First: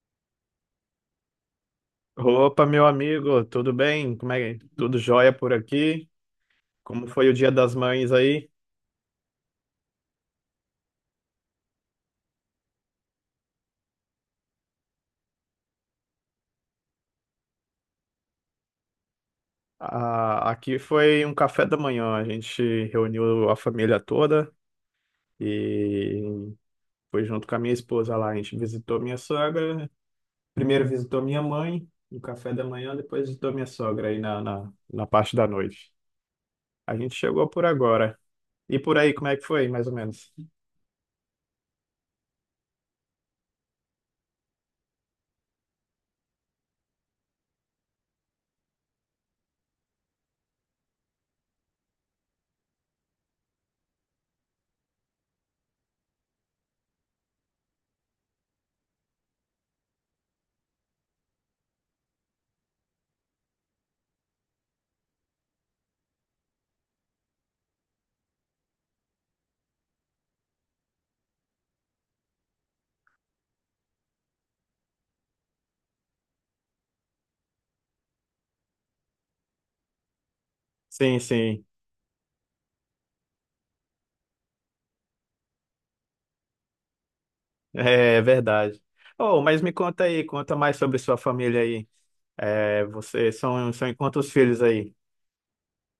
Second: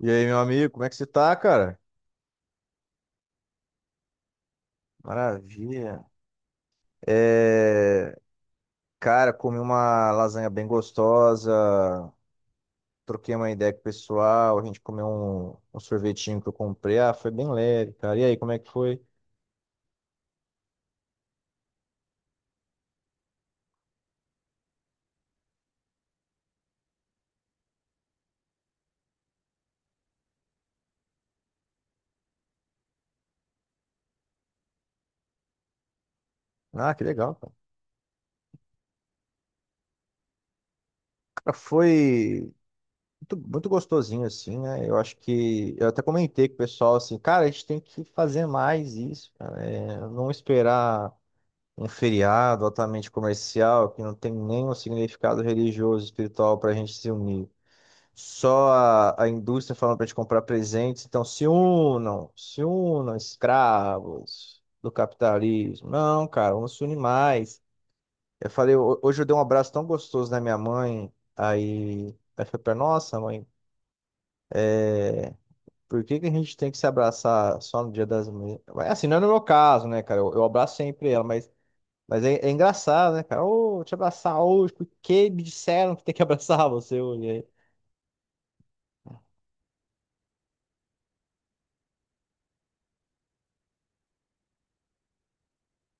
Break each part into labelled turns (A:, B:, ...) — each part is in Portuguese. A: E aí, meu amigo, como é que você tá, cara?
B: Opa, meu amigo, tudo bem? Como é que tudo jóia por
A: Maravilha.
B: aqui? Como foi o Dia das Mães
A: É,
B: aí?
A: Cara, comi uma lasanha bem gostosa, troquei uma ideia com o pessoal, a gente comeu um sorvetinho que eu comprei. Ah, foi bem leve, cara. E aí, como é que foi?
B: Ah, aqui foi um café da manhã, a gente reuniu a família toda e foi junto com a minha esposa lá. A gente visitou minha sogra, primeiro visitou minha mãe no café da manhã, depois visitou minha sogra aí na parte da noite.
A: Ah,
B: A
A: que
B: gente
A: legal,
B: chegou
A: cara.
B: por agora. E por aí, como é que foi, mais ou menos?
A: Cara, foi muito, muito gostosinho, assim, né? Eu acho que eu até comentei com o pessoal, assim, cara, a gente tem que fazer mais isso, cara. É, não esperar um feriado altamente comercial que não tem nenhum significado religioso, espiritual para a gente se unir. Só a indústria falando para a gente comprar presentes, então se unam, se unam, escravos do capitalismo. Não, cara, vamos se unir mais. Eu falei, hoje eu dei um abraço tão gostoso na minha mãe, aí ela falou pra nossa mãe, é, por que que a gente tem que se abraçar só no Dia das Mães? Mas, assim, não é no meu caso, né, cara? Eu abraço sempre
B: Sim,
A: ela, mas
B: sim.
A: Mas é engraçado, né, cara? Ô, te abraçar hoje, porque me disseram que tem que abraçar você hoje. Aí,
B: É verdade. Oh, mas me conta aí, conta mais sobre sua família aí. É, vocês são em quantos filhos aí?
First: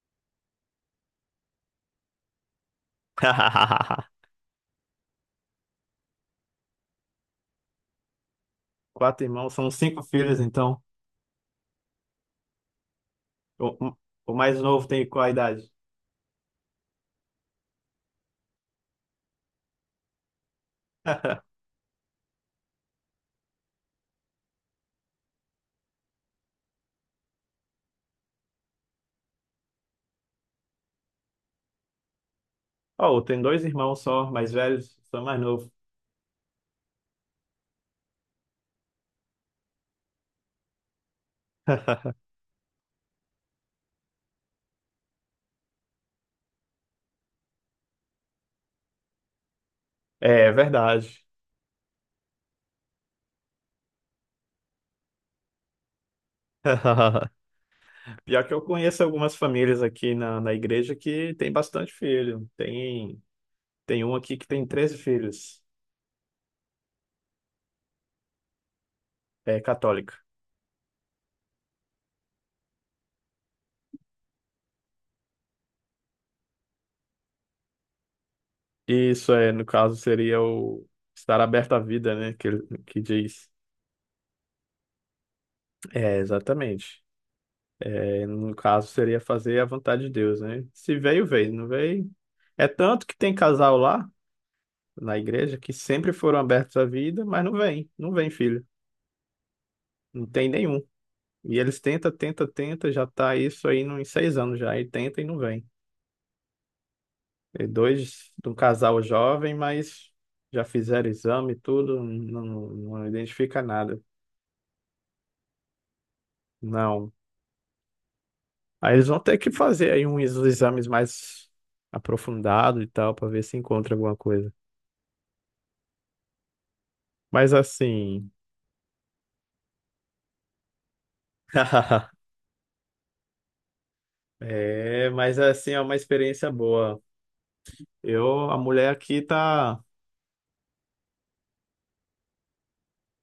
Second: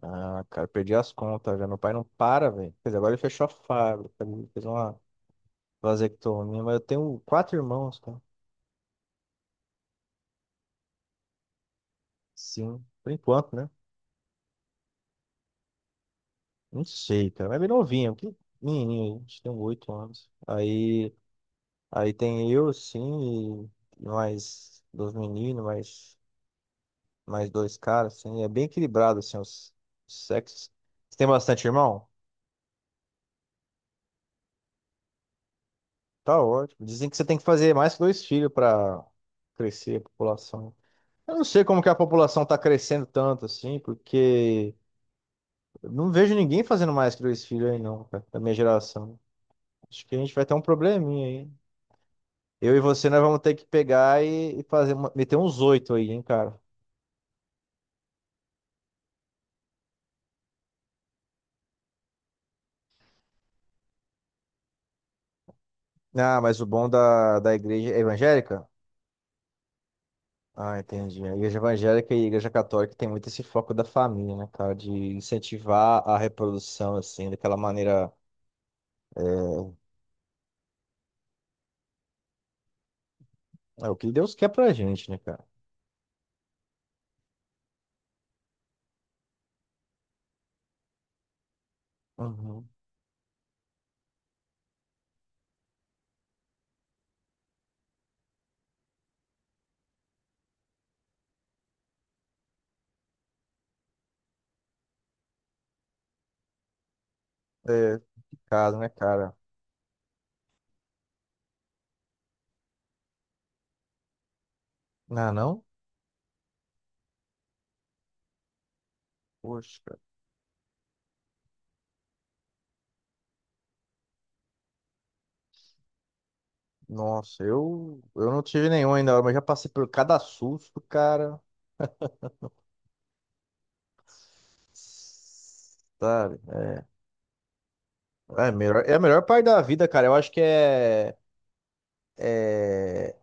A: ah, cara, perdi as contas já. Meu pai não para, velho. Quer dizer, agora ele fechou a fábrica, ele fez uma vasectomia, mas eu tenho quatro irmãos, cara.
B: Quatro irmãos, são cinco filhos, então.
A: Sim, por enquanto, né?
B: O, o mais novo tem qual a idade?
A: Não sei, cara. Mas é bem novinho, que menininho, a gente tem 8 anos. Aí, aí tem eu, sim, e mais dois meninos, mais dois caras, assim. É bem equilibrado, assim, os sexos. Você tem bastante irmão?
B: Oh, tem dois irmãos só, mais velhos, sou mais novo.
A: Tá ótimo. Dizem que você tem que fazer mais que dois filhos para crescer a população. Eu não sei como que a população tá crescendo tanto assim, porque eu não vejo ninguém fazendo mais que dois filhos aí não, cara, da minha geração. Acho que a gente vai
B: É
A: ter um
B: verdade.
A: probleminha aí. Eu e você, nós vamos ter que pegar e fazer, meter uns oito aí, hein, cara.
B: Pior que eu conheço algumas famílias aqui na igreja que tem bastante filho. Tem um aqui que tem 13 filhos,
A: Ah, mas o bom da igreja é evangélica?
B: é católica.
A: Ah, entendi. A igreja evangélica e a igreja católica tem muito esse foco da família, né, cara? De incentivar a reprodução, assim, daquela maneira.
B: Isso é,
A: é,
B: no caso, seria o estar aberto à vida, né? Que diz.
A: É o que Deus quer pra gente, né, cara?
B: É, exatamente. É, no caso, seria fazer a vontade de Deus, né? Se veio, veio. Não veio. É
A: Uhum.
B: tanto que tem casal lá na igreja que sempre foram abertos à vida, mas não vem. Não vem, filho. Não tem nenhum. E eles tenta, tenta, tenta, já tá isso aí nos 6 anos já. E tenta e não vem. E
A: É
B: dois de um
A: complicado, né,
B: casal
A: cara?
B: jovem, mas já fizeram exame e tudo, não identifica nada.
A: Ah, não?
B: Não. Aí eles vão ter que
A: Poxa,
B: fazer
A: cara.
B: aí uns exames mais aprofundados e tal, para ver se encontra alguma coisa.
A: Nossa,
B: Mas
A: eu
B: assim.
A: não tive nenhum ainda, mas já passei por cada susto, cara.
B: É, mas assim, é uma
A: Sabe?
B: experiência boa. Eu, a mulher
A: É a melhor
B: aqui
A: parte da
B: tá.
A: vida, cara. Eu acho que é,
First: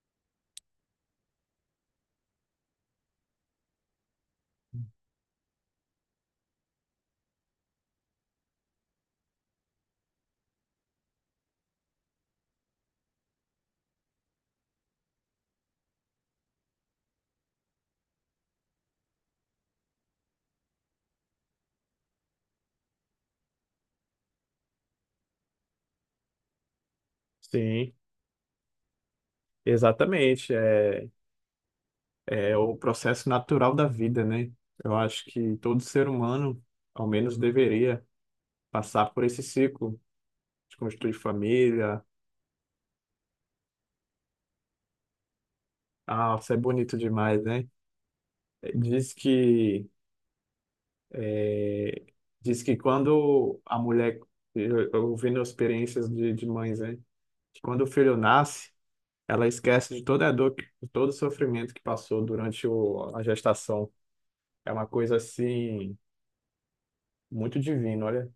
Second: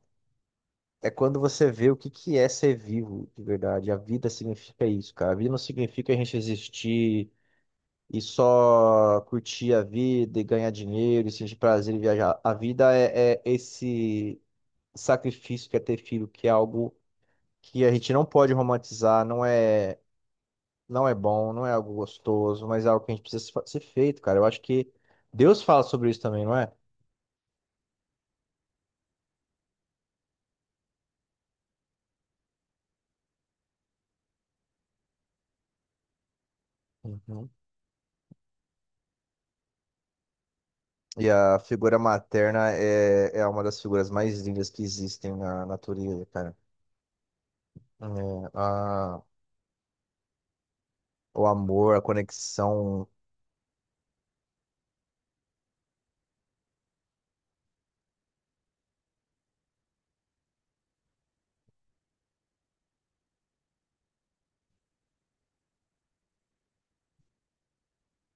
A: é quando você vê o que que é ser vivo de verdade. A vida significa isso, cara. A vida não significa a gente existir e só curtir a vida e ganhar dinheiro e sentir prazer em viajar. A vida é esse sacrifício que é ter filho, que é algo que a gente não pode romantizar, não é, não é bom, não é algo gostoso, mas é algo que a gente precisa se fa- ser feito, cara. Eu acho que Deus fala sobre isso também, não é?
B: Sim, exatamente. É, é o processo natural da vida, né? Eu acho que todo ser humano, ao menos,
A: Uhum.
B: deveria passar por esse ciclo de construir
A: E a figura
B: família.
A: materna é uma das figuras mais lindas que existem na natureza,
B: Ah, isso
A: cara.
B: é bonito demais, né?
A: É,
B: Diz que
A: o amor, a
B: é, diz que
A: conexão.
B: quando a mulher, eu ouvindo experiências de mães, né? Que quando o filho nasce, ela esquece de toda a dor, de todo o sofrimento que passou durante a gestação. É uma coisa assim muito divina, olha,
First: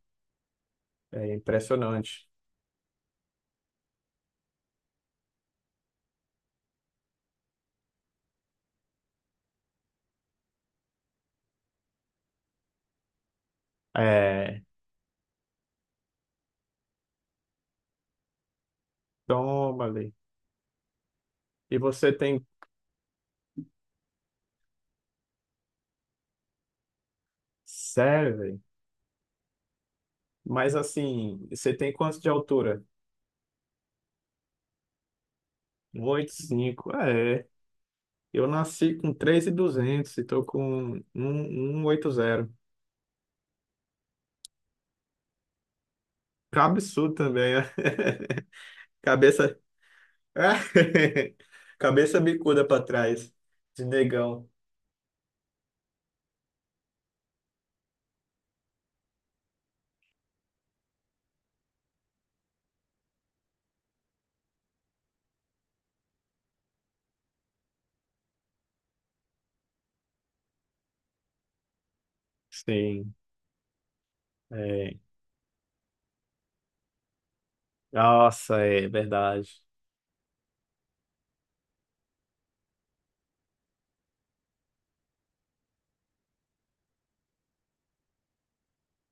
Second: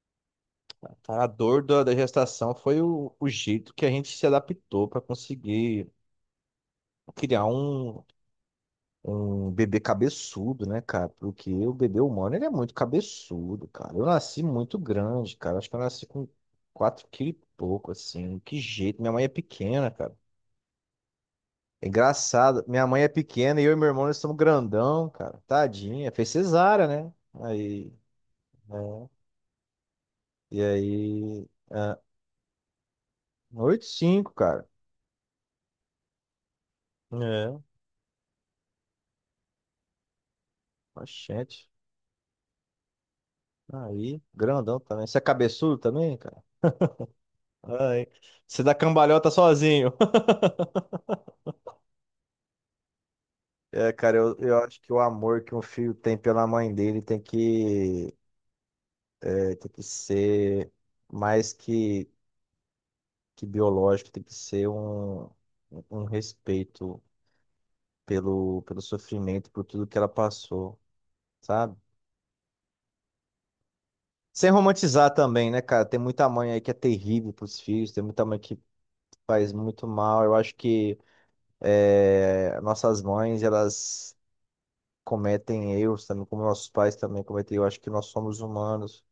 A: Cara, a
B: é
A: dor da
B: impressionante.
A: gestação foi o jeito que a gente se adaptou para conseguir criar um bebê cabeçudo, né, cara? Porque o bebê humano, ele é muito cabeçudo, cara. Eu nasci
B: É,
A: muito grande, cara. Acho que eu nasci com 4 quilos e pouco, assim. Que jeito. Minha mãe é
B: toma
A: pequena,
B: ali.
A: cara.
B: E
A: É
B: você tem,
A: engraçado. Minha mãe é pequena e eu e meu irmão, nós somos grandão, cara. Tadinha. Fez cesárea, né? Aí,
B: sério, velho?
A: né? E
B: Mas
A: aí,
B: assim, você tem
A: ah,
B: quanto de altura?
A: oito e cinco, cara.
B: Um 1,85. É.
A: É,
B: Eu nasci com 3.200 e duzentos e tô com
A: bastante.
B: 1.180.
A: Aí, grandão também. Você é cabeçudo também, cara?
B: Que absurdo também, né?
A: Ai, você dá cambalhota
B: Cabeça.
A: sozinho.
B: Cabeça bicuda para trás, de
A: É, cara, eu,
B: negão.
A: eu acho que o amor que um filho tem pela mãe dele tem que ser mais que biológico, tem que ser um respeito pelo sofrimento, por tudo que ela passou, sabe?
B: Sim,
A: Sem
B: é.
A: romantizar também, né, cara? Tem muita mãe aí que é terrível pros filhos, tem muita mãe que
B: Nossa, é
A: faz
B: verdade.
A: muito mal. Eu acho que nossas mães, elas cometem erros também, como nossos pais também cometem. Eu acho que nós somos humanos.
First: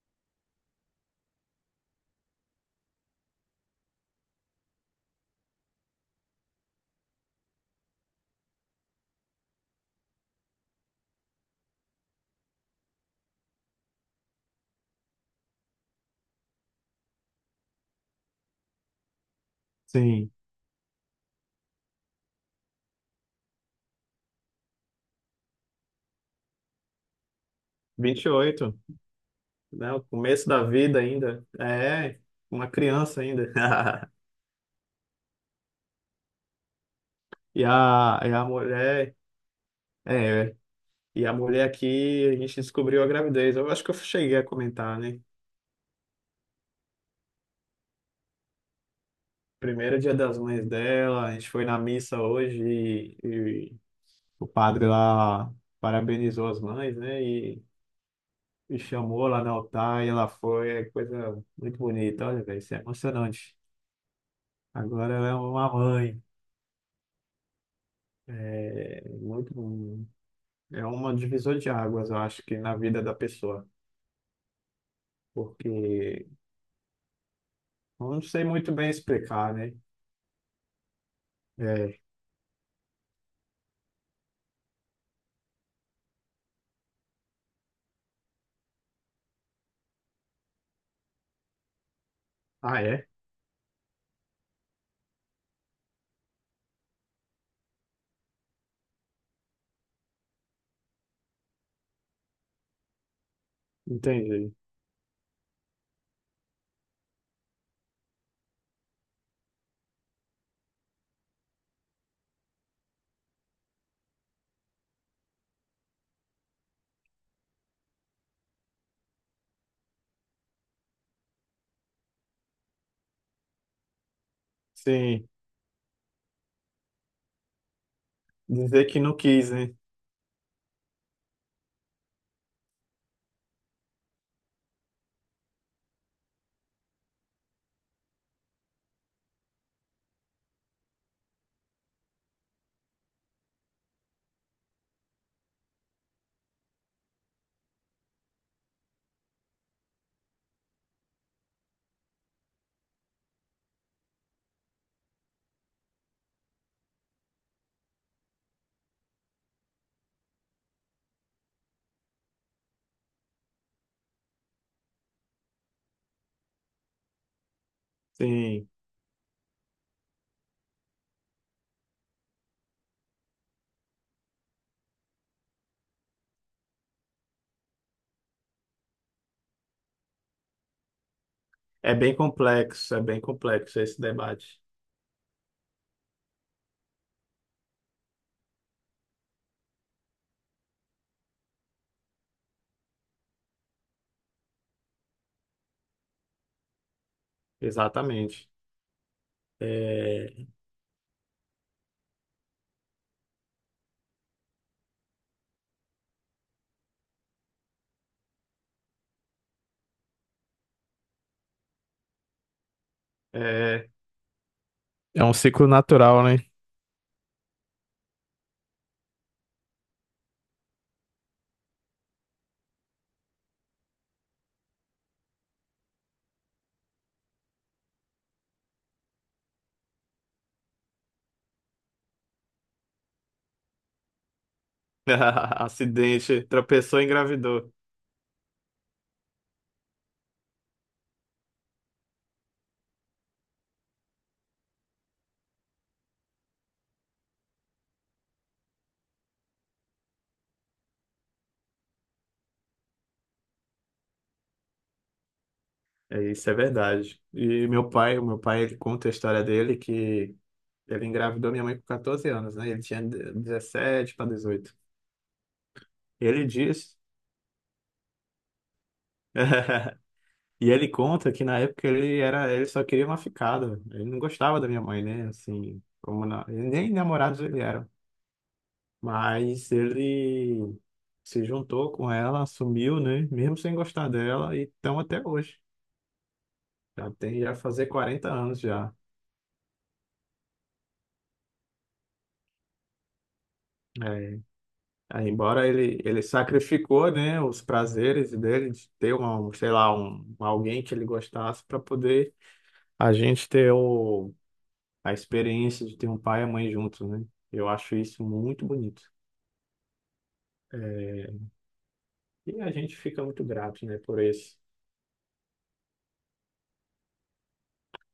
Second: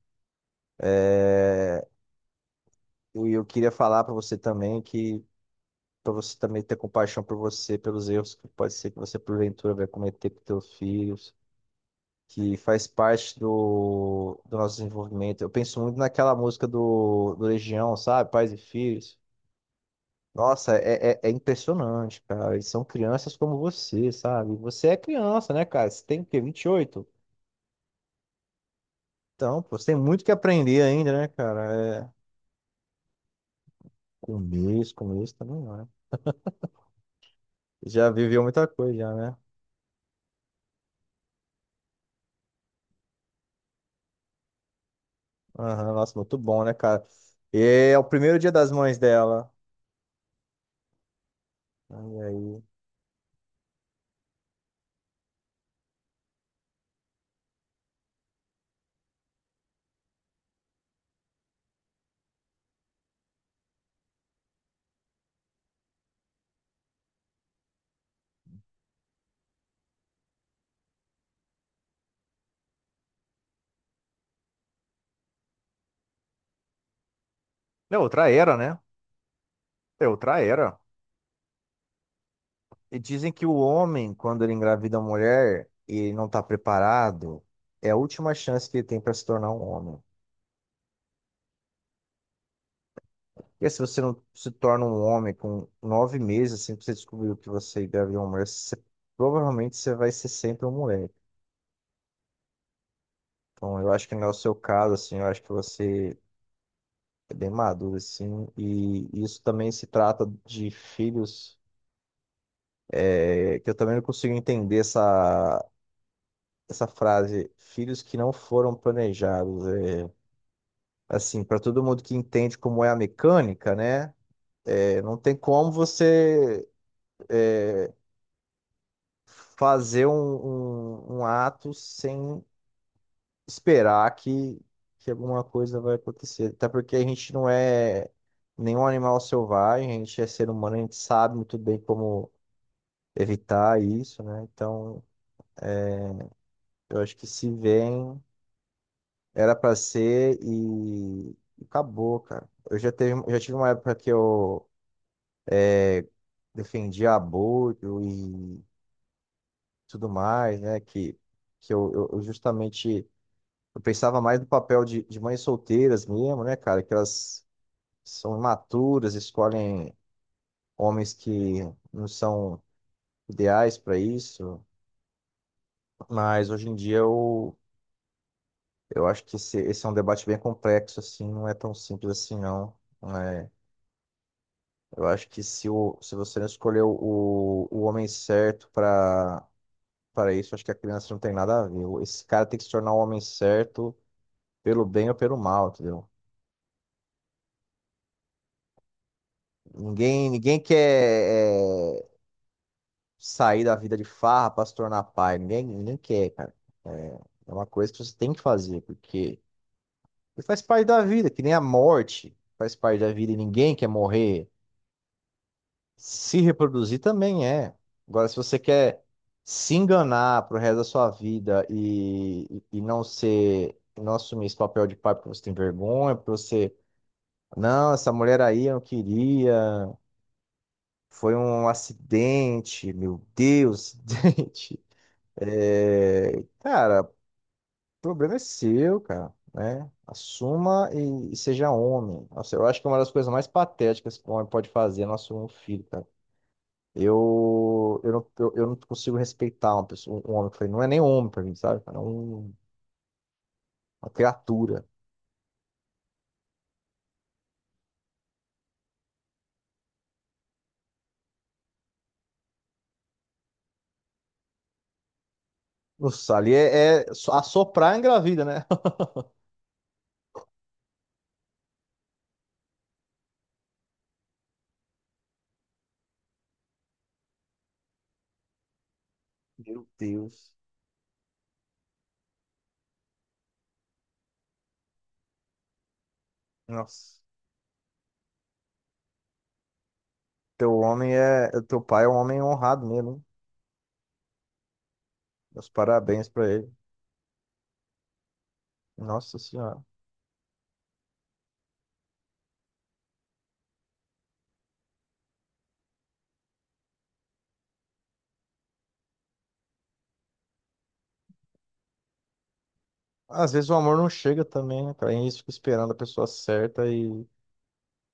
A: E eu queria falar para você também que para você também ter compaixão por você, pelos erros que pode ser que você porventura vai cometer com teus filhos, que faz parte do nosso desenvolvimento. Eu penso muito naquela música do Legião, sabe? Pais e Filhos.
B: Sim.
A: Nossa, é impressionante, cara. Eles são crianças como você, sabe? Você é criança, né, cara? Você tem o quê? 28?
B: 28,
A: Então, pô, você
B: né?
A: tem
B: O
A: muito que
B: começo da
A: aprender
B: vida
A: ainda, né,
B: ainda.
A: cara? É,
B: É, uma criança ainda.
A: começo, começo também, né? Já
B: E
A: viveu
B: a
A: muita coisa, já,
B: mulher.
A: né?
B: É, e a mulher aqui, a gente descobriu a gravidez. Eu acho que eu cheguei a comentar, né?
A: Aham, nossa, muito bom, né, cara? E é o primeiro Dia das Mães dela.
B: Primeiro dia das mães dela, a gente foi na
A: E
B: missa hoje
A: aí?
B: e o padre lá parabenizou as mães, né? E chamou lá no altar e ela foi, é coisa muito bonita, olha, velho, isso é emocionante. Agora ela é uma mãe, é muito, é uma divisor de águas, eu acho que na vida da pessoa, porque
A: É
B: eu não
A: outra
B: sei
A: era,
B: muito
A: né?
B: bem explicar, né?
A: É outra era.
B: É,
A: E dizem que o homem, quando ele engravida a mulher e ele não tá preparado, é a última chance que ele tem para se tornar um homem.
B: ah, é?
A: E se você não se torna um homem com 9 meses, assim que você descobriu que você engravidou uma mulher, provavelmente você vai ser sempre um moleque. Então, eu acho que não é o seu
B: Entendi.
A: caso, assim, eu acho que você é bem maduro, assim. E isso também se trata de filhos, que eu também não consigo entender essa frase, filhos que não foram planejados. É, assim, para todo mundo que entende como é a mecânica, né? É, não
B: Sim,
A: tem como você
B: dizer que não quis, né?
A: fazer um ato sem esperar que alguma coisa vai acontecer. Até porque a gente não é nenhum animal selvagem, a gente é ser humano, a gente sabe muito bem como evitar isso, né? Então, eu acho que se vem era pra ser e acabou, cara. Eu já tive uma época que eu defendia aborto e tudo mais, né? Que eu justamente eu pensava mais no papel de mães solteiras mesmo, né, cara? Que elas são
B: Sim.
A: imaturas, escolhem homens que não são ideais pra isso. Mas hoje em dia eu acho que esse é um debate bem complexo, assim, não é tão simples assim, não.
B: É
A: Não
B: bem
A: é.
B: complexo esse debate.
A: Eu acho que se você não escolheu o homem certo para isso, acho que a criança não tem nada a ver. Esse cara tem que se tornar o homem certo pelo bem ou pelo mal, entendeu?
B: Exatamente.
A: Ninguém,
B: É,
A: ninguém quer sair da vida de farra para se tornar pai. Ninguém, ninguém quer, cara. É, é uma coisa que você tem que fazer, porque faz parte da vida, que nem a morte faz parte da vida e ninguém quer
B: é.
A: morrer.
B: É um ciclo natural, né?
A: Se reproduzir também é. Agora, se você quer se enganar pro resto da sua vida e não ser, não assumir esse papel de pai porque você tem vergonha, porque você, não, essa mulher aí eu não queria, foi um acidente, meu Deus, acidente. É,
B: Acidente, tropeçou
A: cara,
B: e
A: o
B: engravidou.
A: problema é seu, cara, né? Assuma e seja homem. Nossa, eu acho que é uma das coisas mais patéticas que um homem pode fazer é não assumir um filho, cara. Eu, não, eu não consigo respeitar uma pessoa, um homem. Eu falei, não é nem homem pra mim, sabe? Cara? É uma criatura.
B: É, isso é verdade. E o meu pai, ele conta a história dele que ele engravidou minha mãe com 14 anos, né? Ele tinha 17 para 18.
A: Nossa,
B: Ele
A: ali
B: diz,
A: é só assoprar engravida, né?
B: e ele conta que na época ele só queria uma ficada. Ele não gostava da minha mãe, né? Assim, como nem namorados ele era. Mas
A: Meu Deus.
B: ele se juntou com ela, assumiu, né? Mesmo sem gostar dela, e estão até hoje. Já
A: Nossa.
B: tem, já fazer 40 anos já.
A: Teu homem é. Teu pai é um homem honrado mesmo. Hein?
B: É. Aí, embora
A: Meus
B: ele
A: parabéns pra ele.
B: sacrificou, né, os prazeres dele de ter
A: Nossa
B: um, sei
A: Senhora.
B: lá, um, alguém que ele gostasse para poder a gente ter a experiência de ter um pai e a mãe juntos, né? Eu acho isso muito bonito. É, e a gente fica muito
A: Às vezes o
B: grato,
A: amor
B: né,
A: não
B: por
A: chega
B: isso.
A: também, né, cara? A gente fica esperando a pessoa certa e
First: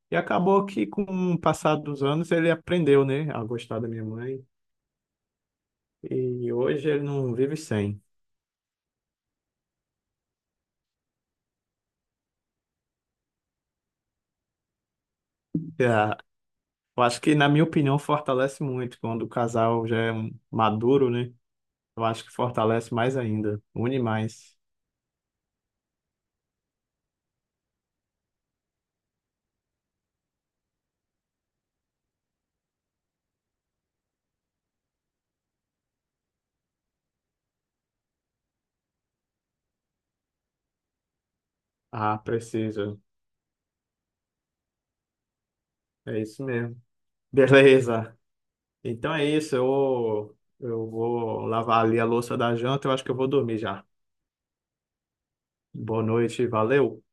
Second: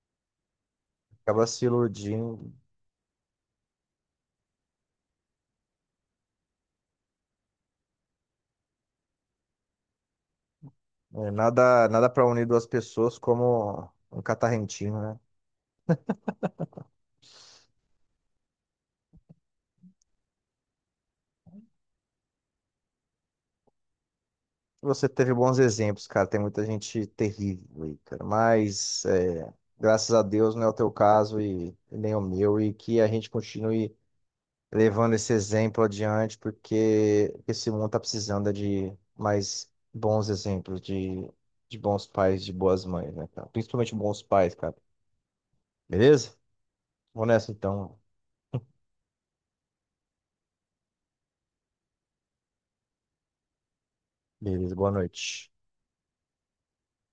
B: E acabou que, com o
A: acaba se
B: passar dos anos,
A: iludindo.
B: ele aprendeu, né, a gostar da minha mãe. E hoje ele não vive sem.
A: É, nada, nada para unir duas pessoas como um catarrentinho, né?
B: É, eu acho que, na minha opinião, fortalece muito quando o casal já é maduro, né? Eu acho que fortalece mais ainda, une mais.
A: Você teve bons exemplos, cara. Tem muita gente terrível aí, cara. Mas é, graças a Deus não é o teu caso e nem o meu. E que a gente continue levando esse exemplo adiante, porque esse mundo tá precisando é de mais bons exemplos, de bons
B: Ah,
A: pais, de boas
B: precisa.
A: mães, né, cara? Principalmente bons pais, cara.
B: É
A: Beleza?
B: isso mesmo.
A: Vou nessa então.
B: Beleza. Então é isso. Eu vou lavar ali a louça da janta. Eu acho que eu vou dormir já.
A: Beleza, boa noite.
B: Boa noite, valeu.